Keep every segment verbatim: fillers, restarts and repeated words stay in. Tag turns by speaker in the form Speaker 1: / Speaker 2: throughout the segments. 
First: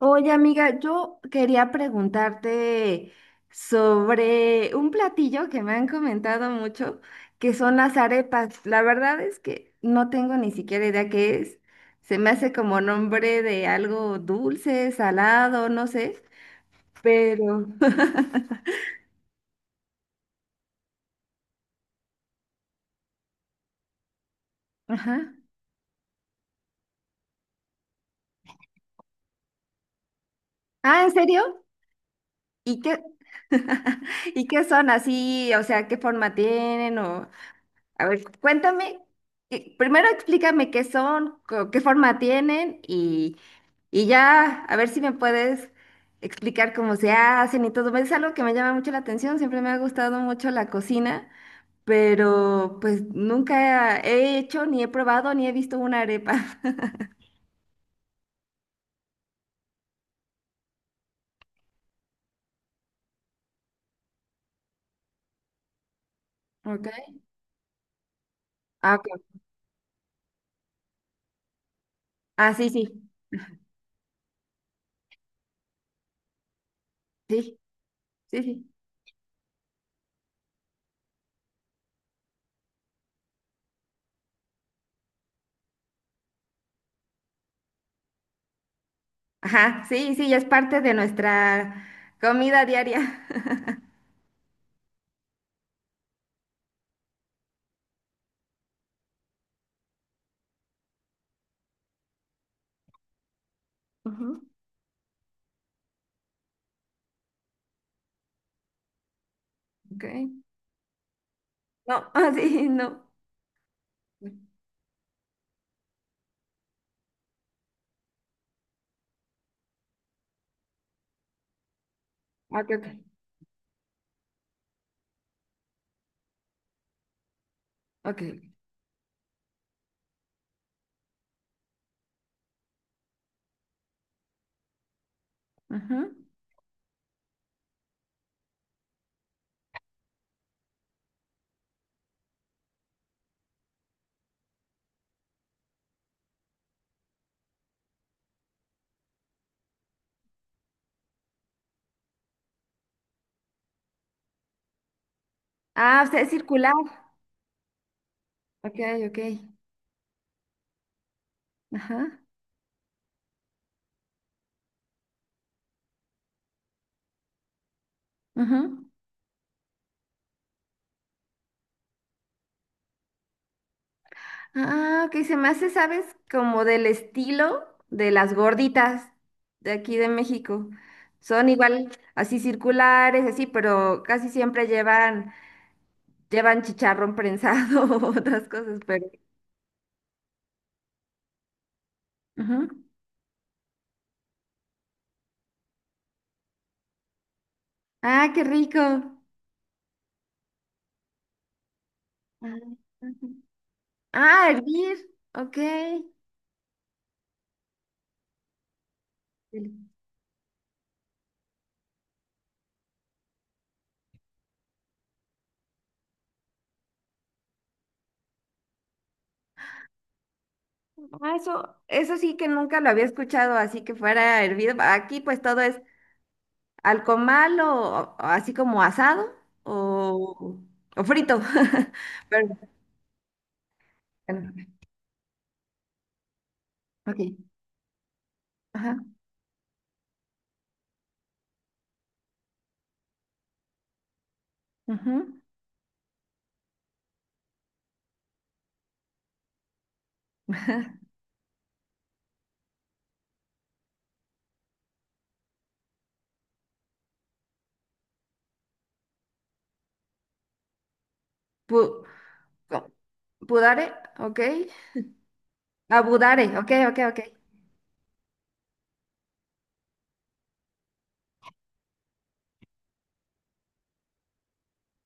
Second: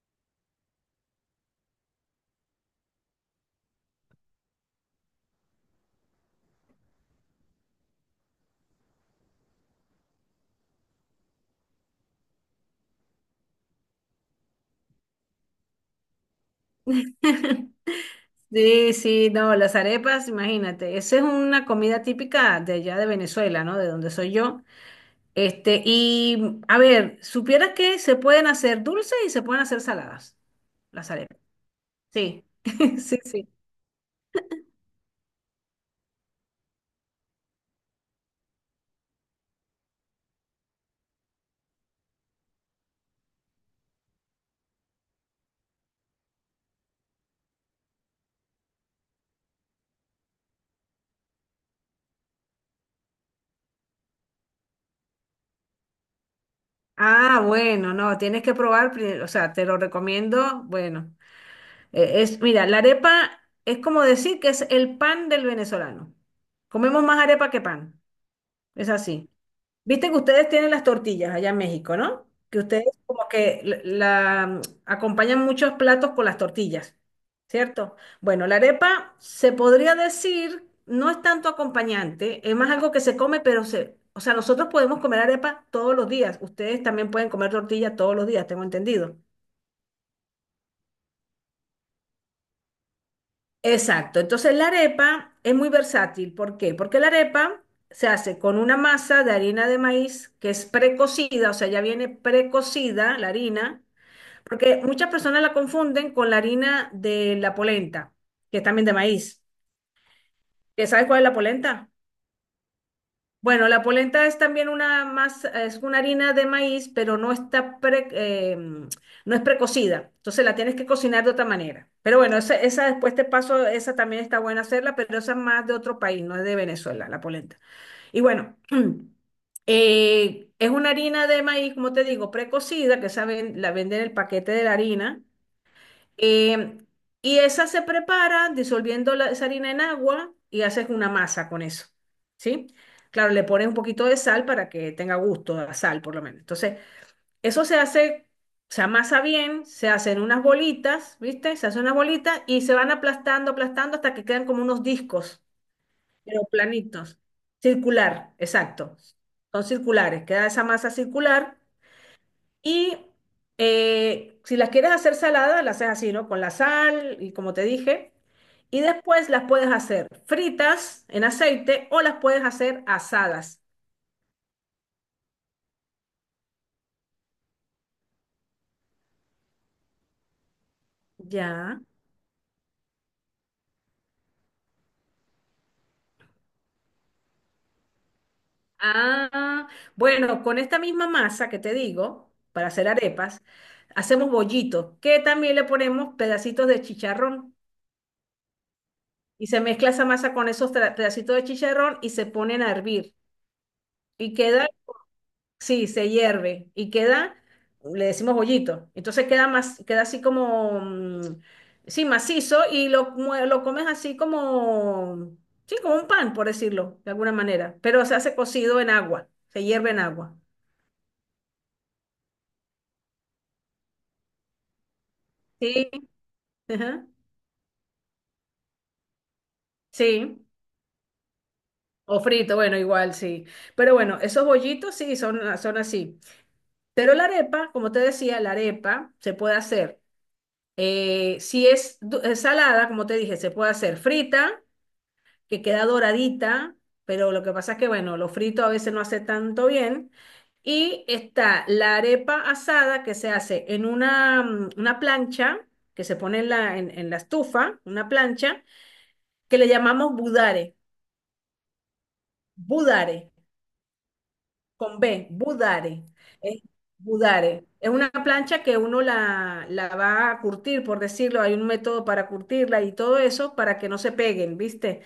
Speaker 1: Oye, amiga, yo quería preguntarte sobre un platillo que me han comentado mucho, que son las arepas. La verdad es que no tengo ni siquiera idea qué es. Se me hace como nombre de algo dulce, salado, no sé, pero...
Speaker 2: Sí, sí, no, las arepas, imagínate, esa es una comida típica de allá de Venezuela, ¿no? De donde soy yo.
Speaker 1: Ajá.
Speaker 2: Este, y a ver, supieras que se pueden hacer dulces y se pueden hacer saladas,
Speaker 1: Ah, ¿en
Speaker 2: las arepas.
Speaker 1: serio?
Speaker 2: Sí,
Speaker 1: ¿Y qué?
Speaker 2: sí, sí.
Speaker 1: ¿Y qué son así? O sea, ¿qué forma tienen? O... A ver, cuéntame, eh, primero explícame qué son, co- qué forma tienen y, y ya a ver si me puedes explicar cómo se hacen y todo. Es algo que me llama mucho la atención, siempre me ha gustado mucho la cocina, pero pues nunca he hecho, ni he probado, ni he visto una arepa.
Speaker 2: Ah, bueno, no, tienes que probar, pri- o sea, te lo recomiendo. Bueno, eh, es, mira, la arepa es como decir que es el pan del venezolano. Comemos
Speaker 1: Ok.
Speaker 2: más arepa que pan, es
Speaker 1: Ah, ok.
Speaker 2: así. Viste que ustedes tienen las tortillas allá en México, ¿no?
Speaker 1: Ah,
Speaker 2: Que
Speaker 1: sí,
Speaker 2: ustedes
Speaker 1: sí,
Speaker 2: como que la, la- acompañan muchos platos con las tortillas,
Speaker 1: sí,
Speaker 2: ¿cierto?
Speaker 1: sí,
Speaker 2: Bueno, la
Speaker 1: sí.
Speaker 2: arepa se podría decir, no es tanto acompañante, es más algo que se come, pero se, o sea, nosotros podemos comer arepa todos los días, ustedes también pueden comer tortilla todos los días, tengo entendido.
Speaker 1: Ajá, sí, sí, ya es parte de nuestra comida diaria.
Speaker 2: Exacto, entonces la arepa es muy versátil, ¿por qué? Porque la arepa se hace con una masa de harina de maíz que es precocida, o sea, ya viene precocida la harina.
Speaker 1: Ujú.
Speaker 2: Porque muchas personas la confunden con la harina de la polenta, que es también de maíz.
Speaker 1: Ok.
Speaker 2: ¿Que sabes cuál es la polenta?
Speaker 1: No, ah, sí, no.
Speaker 2: Bueno, la polenta es también una más, es una harina de maíz, pero no está pre- eh, no es precocida. Entonces la tienes que cocinar de otra manera. Pero bueno, esa,
Speaker 1: Ok, ok,
Speaker 2: esa después te paso, esa también está buena hacerla, pero esa es más de otro país, no es de Venezuela, la polenta. Y
Speaker 1: ok.
Speaker 2: bueno, eh, es una harina de maíz, como te digo, precocida, que esa ven- la venden en el paquete de la harina.
Speaker 1: Ajá.
Speaker 2: Eh, y esa se prepara disolviendo la, esa harina en agua y haces una masa con eso, ¿sí? Claro, le pones un poquito de sal para que tenga gusto a sal, por lo menos. Entonces, eso se hace, se amasa bien, se hacen unas bolitas, ¿viste? Se hacen unas bolitas y se van aplastando, aplastando hasta que quedan como unos discos,
Speaker 1: Ah, o sea, es
Speaker 2: pero
Speaker 1: circular.
Speaker 2: planitos, circular,
Speaker 1: Ok,
Speaker 2: exacto.
Speaker 1: ok.
Speaker 2: Son circulares, queda esa masa circular
Speaker 1: Ajá.
Speaker 2: y eh, si las quieres hacer saladas, las haces así, ¿no? Con la sal y como te dije.
Speaker 1: Ajá.
Speaker 2: Y después las puedes hacer fritas en aceite o las puedes hacer asadas.
Speaker 1: Ah, ok, se me hace, ¿sabes? Como del estilo de las gorditas de aquí de México. Son
Speaker 2: Ya.
Speaker 1: igual, así circulares, así, pero casi siempre llevan, llevan chicharrón prensado o otras cosas, pero.
Speaker 2: Ah, bueno, con esta misma masa que te digo,
Speaker 1: Ajá.
Speaker 2: para hacer arepas, hacemos bollitos, que también le ponemos pedacitos de chicharrón.
Speaker 1: Ah, qué rico. Ah,
Speaker 2: Y se mezcla esa masa con esos tra- pedacitos de chicharrón y se ponen a hervir.
Speaker 1: ajá.
Speaker 2: Y
Speaker 1: Ah,
Speaker 2: queda,
Speaker 1: hervir. Ok.
Speaker 2: sí, se hierve y queda, le decimos bollito. Entonces queda más, queda así como, mm, sí, macizo y lo, mue- lo comes así como, sí, como un pan, por decirlo, de alguna manera. Pero se hace cocido en agua, se hierve en agua.
Speaker 1: Ah, eso, eso sí que nunca lo había escuchado, así que fuera hervido. Aquí pues todo es
Speaker 2: Sí,
Speaker 1: al
Speaker 2: ajá,
Speaker 1: comal o, o así como asado
Speaker 2: sí.
Speaker 1: o, o frito.
Speaker 2: O
Speaker 1: Pero
Speaker 2: frito, bueno, igual, sí. Pero bueno, esos
Speaker 1: bueno,
Speaker 2: bollitos sí son, son así. Pero la
Speaker 1: ok.
Speaker 2: arepa, como te decía, la
Speaker 1: Ajá.
Speaker 2: arepa se puede hacer, eh, si es du- es salada, como te dije, se puede hacer frita
Speaker 1: Ujú.
Speaker 2: que queda doradita, pero lo que pasa es que, bueno, lo frito a veces no hace tanto bien. Y está la arepa asada que se hace en una, mm, una plancha, que se pone en la, en, en la estufa, una plancha, que le llamamos budare,
Speaker 1: Pu- co-
Speaker 2: budare,
Speaker 1: pudare, ok.
Speaker 2: con B, budare.
Speaker 1: Abudare,
Speaker 2: Es
Speaker 1: ok, ok, ok.
Speaker 2: budare. Es una plancha que uno la, la va a curtir, por decirlo, hay un método para curtirla y todo eso para que no se peguen, ¿viste?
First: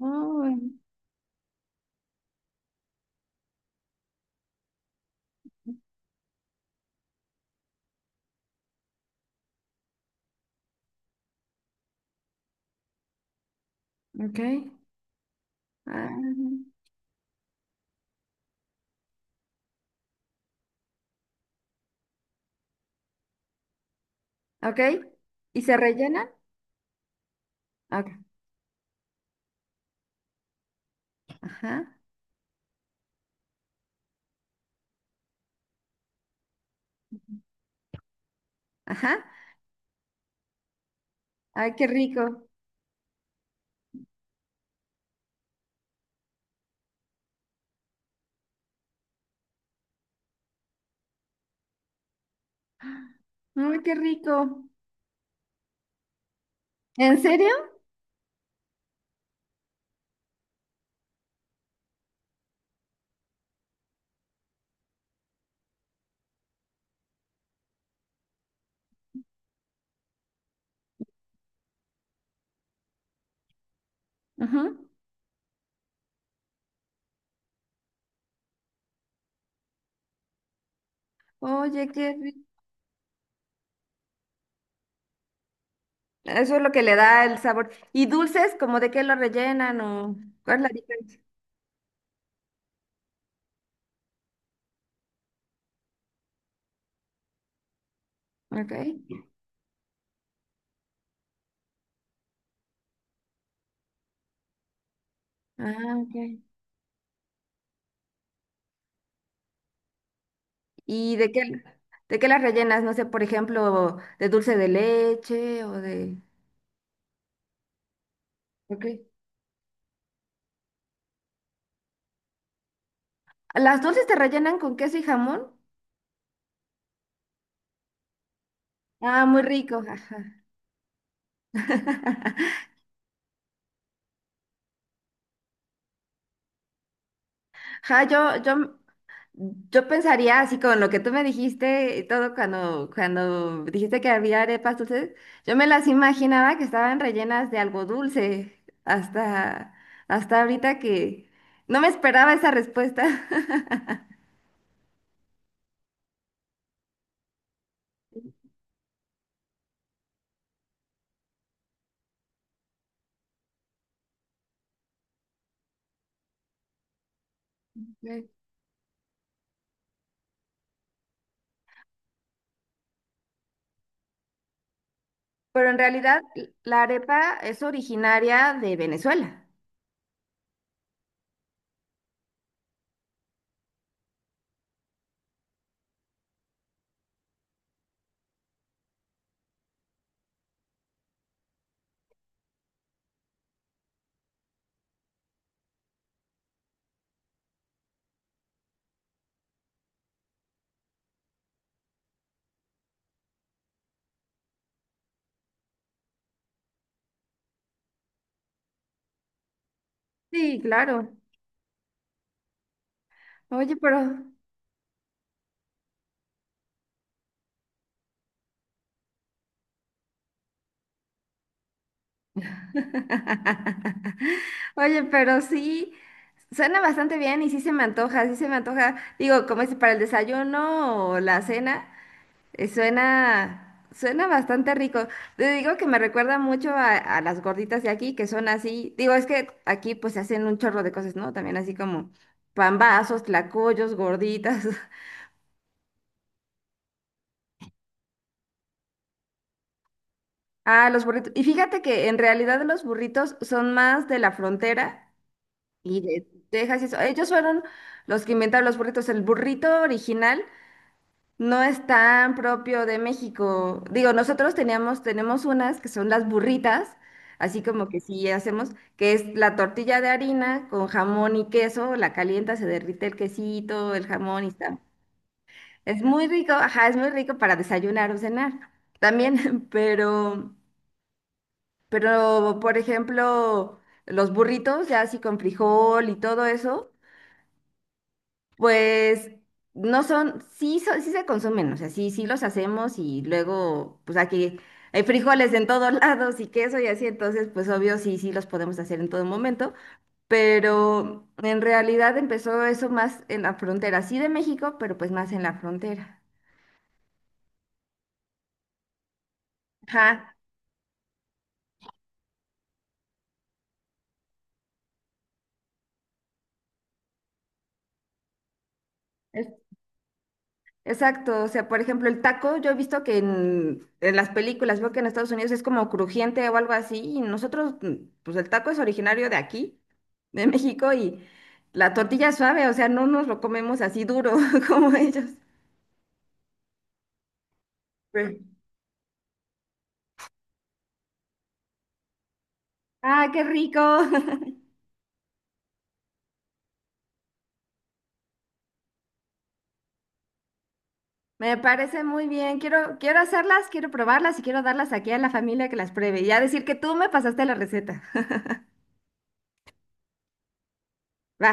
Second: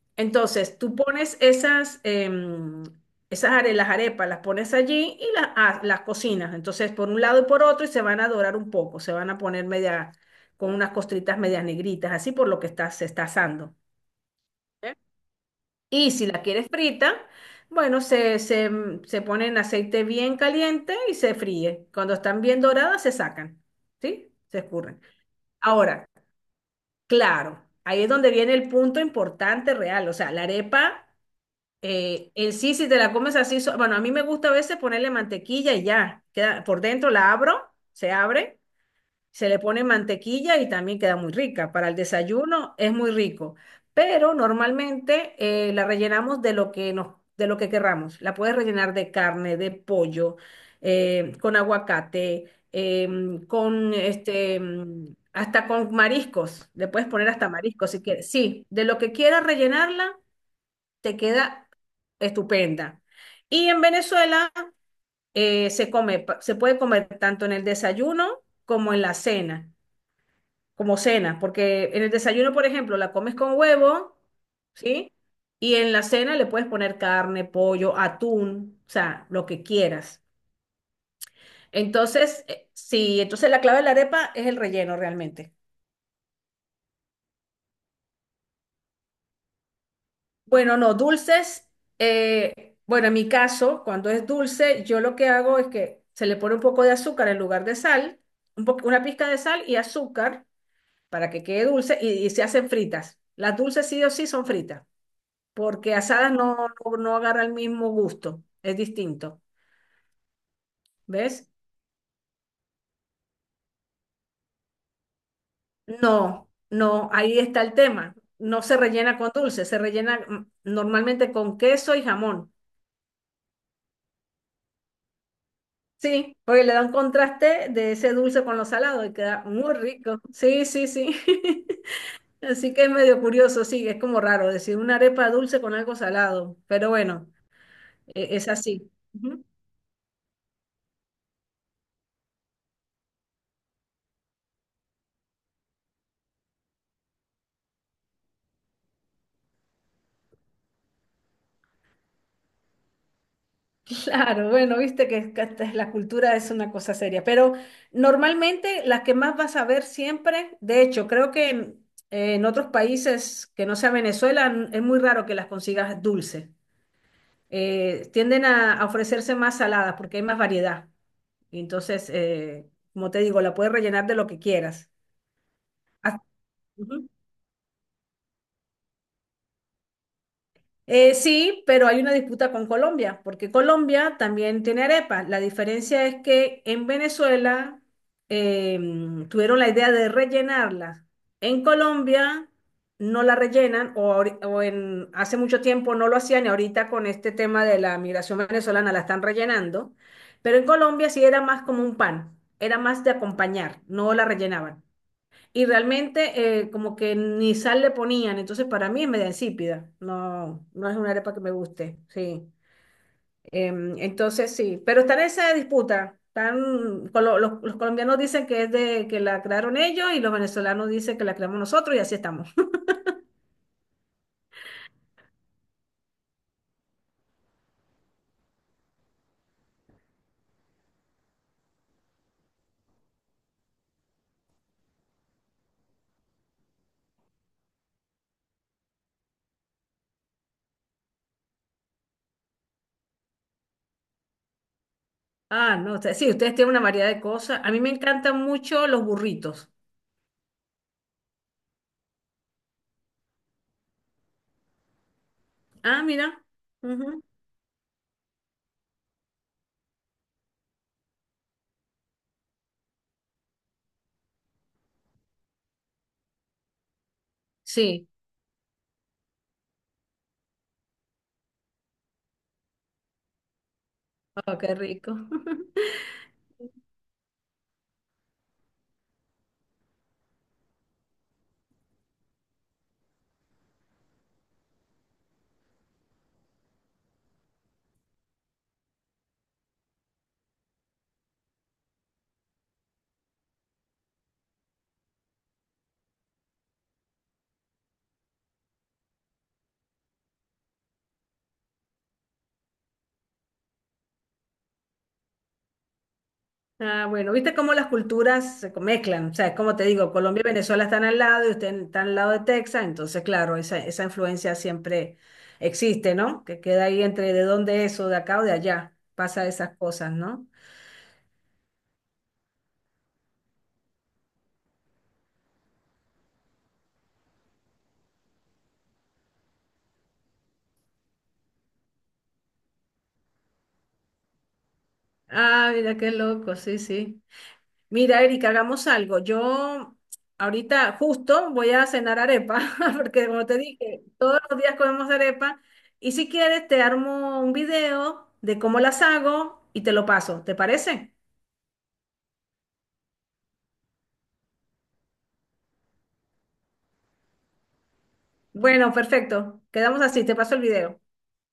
Speaker 1: Oh,
Speaker 2: Entonces, tú pones esas, em, esas are- las arepas, las pones allí y las, ha- las cocinas. Entonces, por un lado y por otro, y se van a dorar un poco, se van a poner media, con unas costritas medias negritas, así por lo que está, se está asando.
Speaker 1: ok.
Speaker 2: ¿Eh? Y si la quieres frita, bueno, se, se, mm, se pone en aceite bien caliente y se fríe. Cuando están bien doradas, se sacan, ¿sí? Se
Speaker 1: Ah, ok.
Speaker 2: escurren.
Speaker 1: ¿Y se
Speaker 2: Ahora,
Speaker 1: rellenan?
Speaker 2: claro, ahí es
Speaker 1: Ok.
Speaker 2: donde viene el punto importante real. O sea, la arepa.
Speaker 1: Ajá,
Speaker 2: Eh, en sí, si te la comes así, so- bueno, a mí me gusta a veces ponerle mantequilla y ya, queda por dentro la abro, se abre,
Speaker 1: ajá.
Speaker 2: se le pone mantequilla y también queda muy rica.
Speaker 1: Ay, qué
Speaker 2: Para el
Speaker 1: rico.
Speaker 2: desayuno es muy rico, pero normalmente eh, la rellenamos de lo que nos, de lo que querramos. La puedes rellenar de carne, de pollo, eh, con aguacate, em,
Speaker 1: Ay,
Speaker 2: con
Speaker 1: qué rico.
Speaker 2: este, em, hasta con mariscos. Le puedes
Speaker 1: ¿En
Speaker 2: poner hasta
Speaker 1: serio?
Speaker 2: mariscos si quieres. Sí, de lo que quieras rellenarla te queda estupenda. Y en Venezuela eh, se come, pa- se puede comer tanto en el desayuno como en la cena, como cena, porque en el desayuno, por ejemplo, la comes con huevo,
Speaker 1: Ajá.
Speaker 2: ¿sí? Y en la cena le puedes poner carne, pollo, atún, o sea, lo que quieras.
Speaker 1: Oye, qué rico.
Speaker 2: Entonces, eh, sí, entonces la clave de la arepa es el relleno realmente.
Speaker 1: Eso es lo que le da el sabor. ¿Y dulces, como de qué lo rellenan o cuál es la
Speaker 2: Bueno, no,
Speaker 1: diferencia?
Speaker 2: dulces. eh, bueno, en mi caso, cuando es dulce, yo lo que hago es que se le pone un poco de azúcar en lugar de sal, un
Speaker 1: Ok.
Speaker 2: po- una pizca de sal y azúcar para que quede dulce y, y se hacen fritas. Las dulces sí o sí son fritas, porque
Speaker 1: Ah, ok.
Speaker 2: asadas no, no, no agarra el mismo gusto, es distinto.
Speaker 1: ¿Y de qué,
Speaker 2: ¿Ves?
Speaker 1: de qué las rellenas? No sé, por ejemplo, de dulce de leche o de...
Speaker 2: No, no, ahí está el tema. No se
Speaker 1: Ok.
Speaker 2: rellena con dulce, se rellena mm, normalmente con queso y jamón.
Speaker 1: ¿Las dulces te rellenan con queso y jamón?
Speaker 2: Sí, porque le da un contraste de ese dulce con lo salado y
Speaker 1: Ah, muy
Speaker 2: queda muy
Speaker 1: rico,
Speaker 2: rico.
Speaker 1: jaja.
Speaker 2: Sí, sí, sí. Así que es medio curioso, sí, es como raro decir una arepa dulce con algo salado, pero bueno,
Speaker 1: Ja,
Speaker 2: e-
Speaker 1: yo,
Speaker 2: es
Speaker 1: yo,
Speaker 2: así. Ujú.
Speaker 1: yo pensaría así con lo que tú me dijiste y todo cuando, cuando dijiste que había arepas dulces, yo me las imaginaba que estaban rellenas de algo dulce hasta, hasta ahorita que no me esperaba esa respuesta.
Speaker 2: Claro, bueno, viste que, que esta es la cultura es una cosa seria, pero normalmente las que más vas a ver siempre, de hecho, creo que en, en otros países que no sea Venezuela n- es muy raro que las consigas dulce. Eh,
Speaker 1: Ok.
Speaker 2: tienden a a ofrecerse más saladas porque hay más variedad. Y entonces, eh, como te digo, la puedes rellenar de lo que quieras.
Speaker 1: Pero en
Speaker 2: Ah,
Speaker 1: realidad la
Speaker 2: ujú.
Speaker 1: arepa es originaria de Venezuela.
Speaker 2: Eh, sí, pero hay una disputa con Colombia, porque Colombia también tiene arepa. La diferencia es que en Venezuela em, tuvieron la idea de rellenarla. En Colombia no la rellenan o, ahori- o en, hace mucho tiempo no lo hacían y ahorita con este tema de la migración venezolana la están rellenando. Pero en Colombia sí era más como un pan, era más de acompañar, no la rellenaban. Y realmente eh, como que ni sal le ponían, entonces para mí es media insípida,
Speaker 1: Sí,
Speaker 2: no, no es una
Speaker 1: claro.
Speaker 2: arepa que me guste, sí.
Speaker 1: Oye,
Speaker 2: Em,
Speaker 1: pero
Speaker 2: entonces sí, pero está en esa disputa, están, colo- los, los colombianos dicen que es de que la crearon ellos y los venezolanos dicen que la creamos nosotros y así estamos.
Speaker 1: oye, pero sí, suena bastante bien y sí se me antoja, sí se me antoja. Digo, como es para el desayuno o la cena, eh, suena, suena bastante rico. Te digo que me recuerda mucho a, a las gorditas de aquí, que son así. Digo, es que aquí pues se hacen un chorro de cosas, ¿no? También así como pambazos, tlacoyos, gorditas.
Speaker 2: Ah, no, usted- sí, ustedes tienen una variedad de cosas. A mí me encantan mucho los burritos.
Speaker 1: Ah, los burritos. Y fíjate que en realidad los burritos son más de la frontera. Y
Speaker 2: Ah,
Speaker 1: de
Speaker 2: mira.
Speaker 1: Texas, y eso.
Speaker 2: Ujú.
Speaker 1: Ellos fueron los que inventaron los burritos. El burrito original no es tan propio de México. Digo, nosotros teníamos, tenemos unas que son las burritas, así como que
Speaker 2: Sí.
Speaker 1: sí hacemos, que es la tortilla de harina con jamón y queso, la calienta, se derrite el quesito, el jamón y
Speaker 2: Oh, qué
Speaker 1: está.
Speaker 2: rico.
Speaker 1: Es muy rico, ajá, es muy rico para desayunar o cenar también, pero, pero, por ejemplo, los burritos ya así con frijol y todo eso. Pues no son, sí, son- sí se consumen, o sea, sí, sí los hacemos y luego, pues aquí hay frijoles en todos lados y queso y así, entonces, pues obvio, sí, sí los podemos hacer en todo momento, pero en realidad empezó eso más en la frontera, sí de México, pero pues más en la frontera.
Speaker 2: Ah, bueno, viste cómo las culturas se mezclan. O sea, como te digo,
Speaker 1: Ajá,
Speaker 2: Colombia y Venezuela están al lado y usted está al lado de Texas, entonces, claro, esa, esa influencia siempre existe, ¿no? Que queda ahí entre de dónde es o de acá o de allá. Pasa esas cosas, ¿no?
Speaker 1: exacto, o sea, por ejemplo, el taco, yo he visto que en, en las películas, veo que en Estados Unidos es como crujiente o algo así, y nosotros, mm, pues el taco es originario de aquí, de México, y la tortilla es suave, o sea, no nos lo comemos así duro como ellos.
Speaker 2: Ah, mira qué loco, sí, sí. Mira, Erika,
Speaker 1: Sí.
Speaker 2: hagamos algo. Yo ahorita justo voy a cenar arepa, porque
Speaker 1: Ah, qué
Speaker 2: como te
Speaker 1: rico,
Speaker 2: dije, todos los días comemos arepa. Y si quieres, te armo un video de cómo las hago y te lo paso. ¿Te parece?
Speaker 1: me parece muy bien, quiero, quiero hacerlas, quiero probarlas y quiero darlas aquí a la familia que las pruebe, y ya decir que tú me pasaste la receta.
Speaker 2: Bueno, perfecto. Quedamos así, te paso el video.
Speaker 1: Va.